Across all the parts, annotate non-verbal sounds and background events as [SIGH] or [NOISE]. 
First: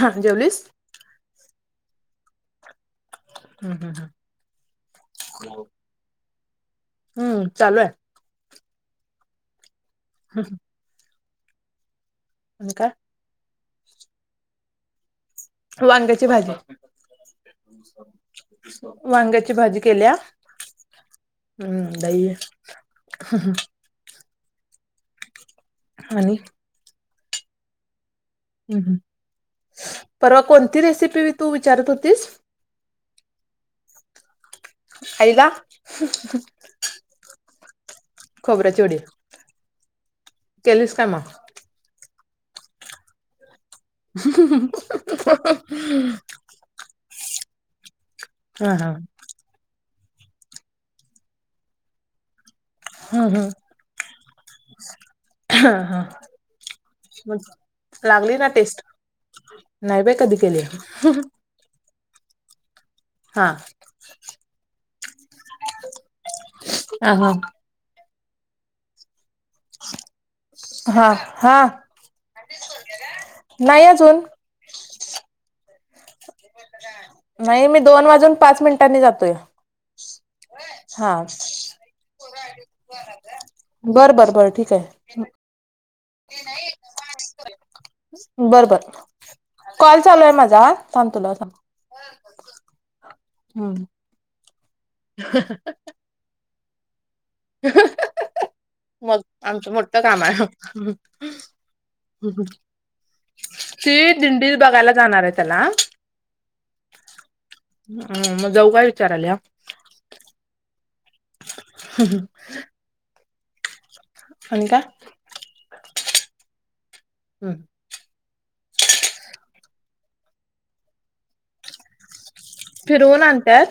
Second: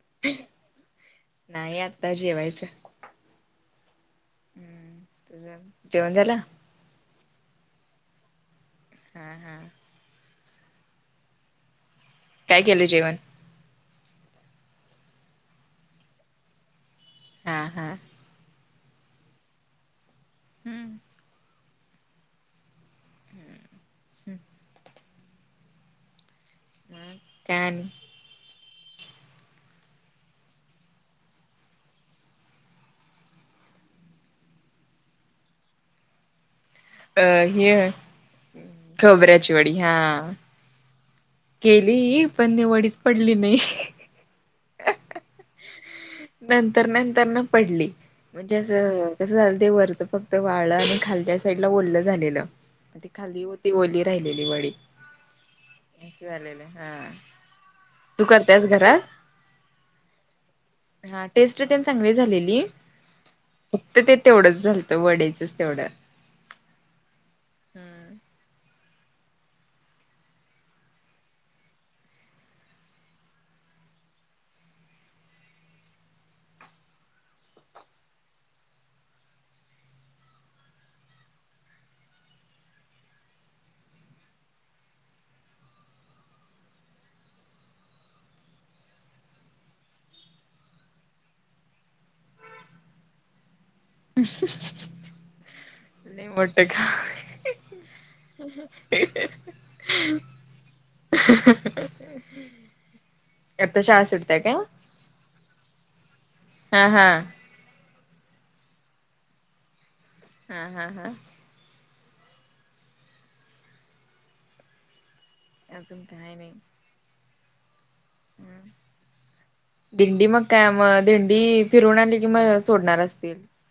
हा जेवलीस? नाही आत्ता जेवायचं. हम्म हम्म. हम्म तुझं जेवण झालं? हम्म चालू आहे हम्म हम्म. हम. काय केलं जेवण? वांग्याची भाजी हा हा वांग्याची भाजी केल्या हम्म हम्म भरून हं हं हम्म आणि. म काय आणि हम्म परवा कोणती रेसिपी तू विचारत होतीस? [UNINTELLIGIBLE] अ हे ह खोबऱ्याची वडी केलीस का मग? केली पण वडीच पडली नाही [UNINTELLIGIBLE] नंतर नंतर न पडले म्हणजे हा हा असं कसं झालं ते वरच फक्त वाळलं आणि खालच्या साईडला ओल्लं झालेलं ती हम्म खाल्ली हम्म होती ओली राहिलेली वडी हा हा असं झालेलं हा मग तू लागली ना करतेस टेस्ट? घरात नाही बाई कधी केली हा टेस्ट तेन चांगली झालेली फक्त ते तेवढंच झालतं वडीचच तेवढं हा हा. हम्म. हा हा नाही अजून. नाही मी दोन वाजून पाच मिनिटांनी जातोय व्हय हा पोरं आलीत की जावूया ग बर बर बर ठीक आहे ये नाही पोरं आली की जावूया बरं बर कॉल चालू आहे माझा थांब तुला सांग हम्म. [UNINTELLIGIBLE] हा हा हा [UNINTELLIGIBLE] ह ह ह. ह ह मग आमचं मोठ काम आहे. आता ती शाळा सुटताय काय दिंडी बघायला जाणार आहे त्याला हा हा हम्म मग जाऊ काय विचारायल्या? हा हा हा हम्म. होय काय? अजून काही नाही हम्म. दिंडी मग काय मग दिंडी.. फिरून आले कि मग सोडणार फिरवून असतील आणत्यात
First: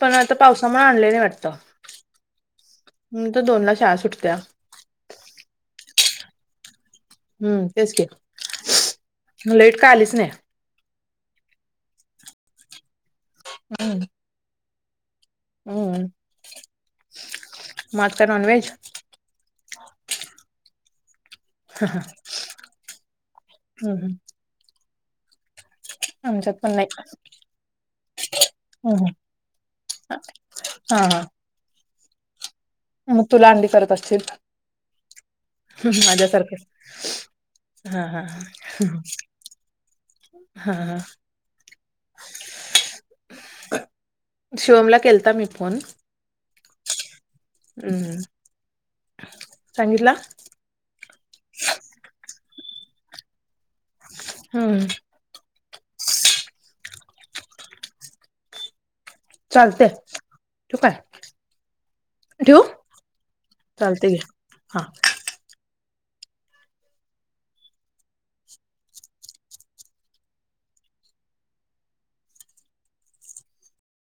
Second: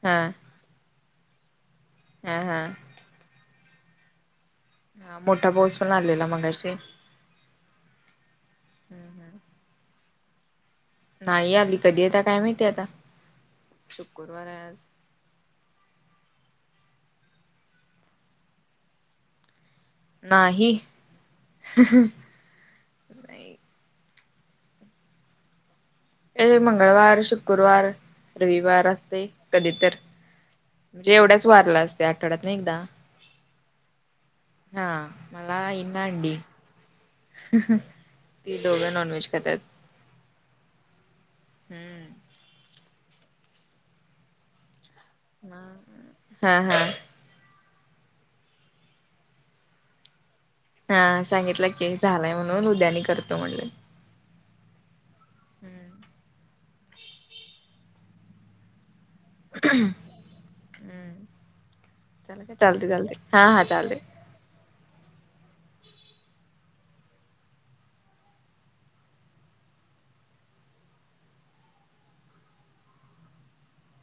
पण हा. आता पावसामुळे आणले हा, हा. आता दोनला शाळा सुटत्या. हा, मोठा पाऊस पण आलेला मगाशी. हम्म तेच की, लाईट काय आलीच नाही. नाही आली, कधी येत्या काय माहिती आता. शुक्कुरवार आहे आज. हम्, हम मग आज काय नाॅनव्हेज? नाही. हा हम्, हम्. [UNINTELLIGIBLE] हे नाही मंगळवर, शुक्कुरवार. रविवार असतय, कधी तर हा म्हणजे हा एवढ्याच वारला असतय, आठवड्यातन एकदा. मग तुला अंडी करत असशील, हा मला हीना हम्म अंडी माझ्यासारख. हा, हा, ती दोघं नॉनव्हेज खातात हा, हम्म. हम्म. शिवमला केल हा, हा. हम्म, सांगितला? हा सांगितलं की, झालाय म्हणून उद्या आणि करतो म्हणून. हम्म. हम्म. पीप, पीप चालतय ठेऊ काय? चालतय, ठेवू? चालतय हा चालतंय. हा.